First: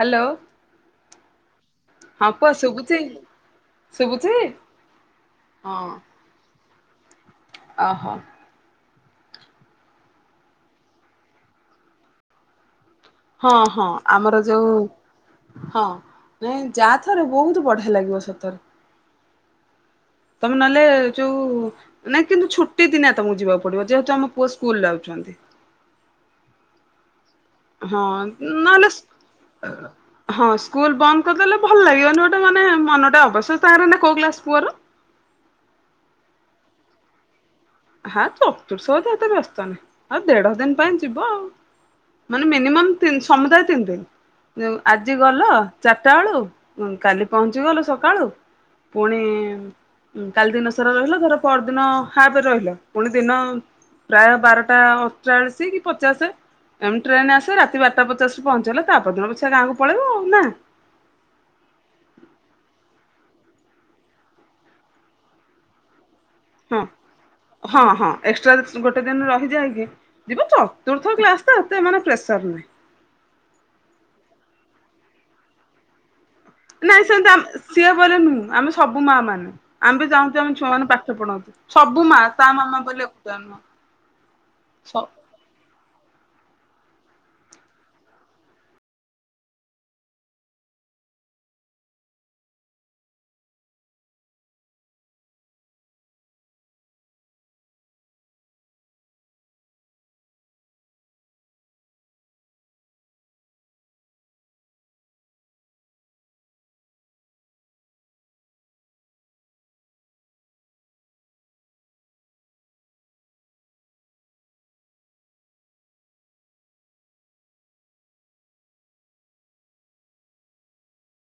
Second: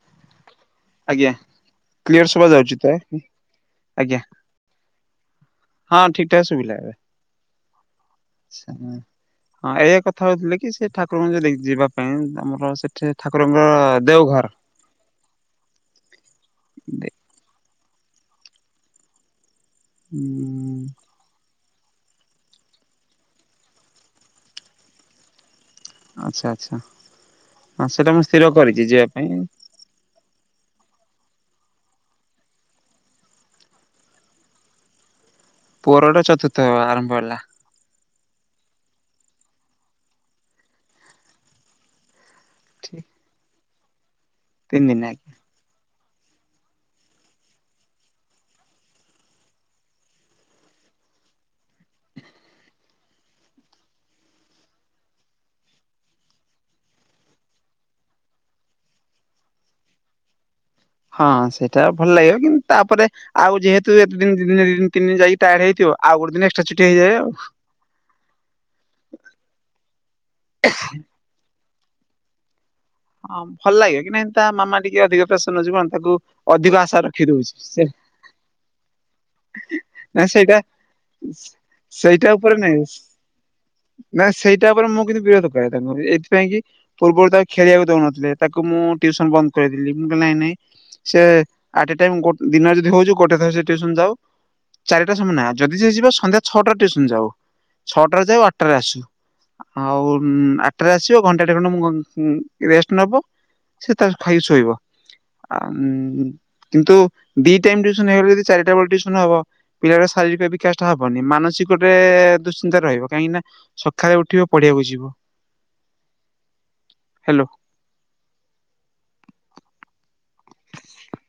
Hello. ଆଜ୍ଞା clear ହଁ ଶୁଭା ପୁଅ ଯାଉଛି ତ ଶୁଭୁଚି ଆଜ୍ଞା ଶୁଭୁଚି? ହଁ ଠିକଠାକ ଶୁବିଲା ଏବେ। ଆହ। ଆଛା ମୁଁ ହଁ ଏଇଆ କଥା ହୋଉଥିଲେ କି ସେ ଠାକୁରଙ୍କୁ ଯଦି ଯିବାପାଇଁ ଆମର ସେଠି ହଁ ଠାକୁରଙ୍କ ହଁ ଆମର ଦେଓଘର ଯୋଉ ହଁ ନାଇଁ ଯାଆ ଥରେ ବୋହୁତ ବଢିଆ ଲାଗିବ ସତରେ। ତମେ ନ ଉଁ ହଲେ ଯୋଉ ନାଇଁ କିନ୍ତୁ ଛୁଟି ଦିନିଆ ତମକୁ ଯିବାକୁ ପଡିବ ଯେହେତୁ ଆମ ପୁଅ ସ୍କୁଲ ଯାଉଛନ୍ତି। ଆଚ୍ଛା ଆଚ୍ଛା ହଁ ସେଟା ମୁଁ ସ୍ଥିର କରିଚି ନହେଲେ ଯିବା ପାଇଁ। ହଁ ସ୍କୁଲ ବନ୍ଦ କରିଦେଲେ ଭଲ ଲାଗିବନି ଗୋଟେ ମାନେ ମନଟା ଅବଶ୍ୟ ତାରେ ନା କୋଉ କ୍ଲାସ ପୁଅର? ପୁଅର ଏଟା ଚତୁର୍ଥ ହବା ଆରମ୍ଭ ହେଲା। ହାଁ ଚତୁର୍ଥ ତ ଏତେ ବ୍ୟସ୍ତ ନାହିଁ ଆଉ ଦେଢ ଦିନ ପାଇଁ ଯିବ ଆଉ। ମାନେ ମିନିମମ୍ ତିନ୍ ସମୁଦାୟ ତିନି ଦିନ ଯୋଉ ତିନି ଦିନ ଆଜି ଆଜ୍ଞା ଗଲ ଚାରଟା ବେଳୁ ଉଁ କାଲି ପହଞ୍ଚିଗଲ ସକାଳୁ ପୁଣି ଉଁ କାଲି ଦିନସାରା ରହିଲ ଧର ପଅରଦିନ ହାପେ ରହିଲ। ପୁଣି ଦିନ ପ୍ରାୟ ବାରଟା ଅରଚାଳିଶି କି ପଚାଶେ ଏମି ଟ୍ରେନେ ଆସେ ରାତି ବାରଟା ପଚଶରୁ ପହଞ୍ଚିଗଲେ ତାପରଦିନ ପଛେ ଗାଁକୁ ପଳେଇବ ଆଉ ନା। ହଁ ସେଇଟା ଭଲ ଲାଗିବ କିନ୍ତୁ ତାପରେ ଆଉ ଯେହେତୁ ଏତେ ଦିନ୍ ଦି ଦିନ୍ ଦି ଦିନ୍ ତିିନ ଦିନ ଯାଇକି ଟାଏଡ ହେଇଥିବ ଆଉ ଗୋଟେ ଦିନ ଏସ୍ ହଁ ହଁ ହଁ ଏକ୍ସଟ୍ରା ଗୋଟେ ଦିନ ରହିଯାଇକି ଯିବ ଚତୁର୍ଥ କ୍ଲାସ ତ ହେତେ ମାନେ ପ୍ରେସର ନାହିଁ। ହଁ ଭଲ ଲାଗିବ କି ନାଇଁ ତା ମାମା ଟିକେ ଅଧିକ ପ୍ରେଶନ ଯିବ ନ୍ ତାକୁ ଅଧିକ ଆଶା ନାଇଁ ରଖି ସେମତି ଦଉଛି ଆମେ ସେ ସିଏ ବୋଇଲି ନୁହୁଁ ଆମେ ସବୁ ମାଆମାନେ ଆମେ ବି ନା ଚାହୁଁଚୁ ଆମ ସେଇଟା ଛୁଆମାନେ ପାଠ ପଢନ୍ତୁ। ସବୁ ମାଆ ସେଇଟା ତା ଉପରେ ନାଇଁ ମାମା ବୋଇଲେ ଏକୁଟିଆ ନୁହଁ। ନା ସେଇଟା ଓପରେ ମୁଁ କିନ୍ତୁ ବିରୋଧ କରେ ତାଙ୍କୁ ଏଇଥିପାଇଁ କି ପୂର୍ବରୁ ତାକୁ ଖେଳିବାକୁ ଦୋଉନଥିଲେ ତାକୁ ମୁଁ ଟ୍ୟୁସନ ବନ୍ଦ କରେଇଦେଲି ମୁଁ କହିଲି ନାଇଁ ନାଇଁ ସେ ଆଟ୍ ଏ ଟାଇମ୍ ଗୋ ଦିନରେ ଯଦି ହୋଉଚି ଗୋଟେ ଥର ସେ ଟ୍ୟୁସନ୍ ଯାଉ। ଚାରିଟା ସମୟ ନା ଯଦି ସିଏ ଯିବା ସନ୍ଧ୍ୟା ଛଅଟା ଟ୍ୟୁସନ୍ ଯାଉ ଛଅଟାରେ ଯାଉ ଆଠଟାରେ ଆସୁ। ଆଉ ଉଁ ଆଟଟାରେ ଆସିବ ଘଣ୍ଟାଟେ ଖଣ୍ଡେ ମୁହଁ ଉଁ ରେଷ୍ଟ୍ ନବ ସେ ତାର ଖାଇକି ଶୋଇବ ଆଉମ୍ କିନ୍ତୁ ଦି ଟାଇମ୍ ଟ୍ୟୁସନ ହେଇଗଲେ ଯଦି ଚାରିଟାବେଳେ ଟ୍ୟୁସନ ହବ ପିଲାର ଶାରିରୀ ପାଇ ବିକାଶଟା ହବନି ମାନସିକଟେ ଦୁଶ୍ଚିନ୍ତା ରହିବ କାହିଁକିନା ସଖାଳେ ଉଠିବେ ପଢିବାକୁ ଯିବ। ହ୍ୟାଲୋ।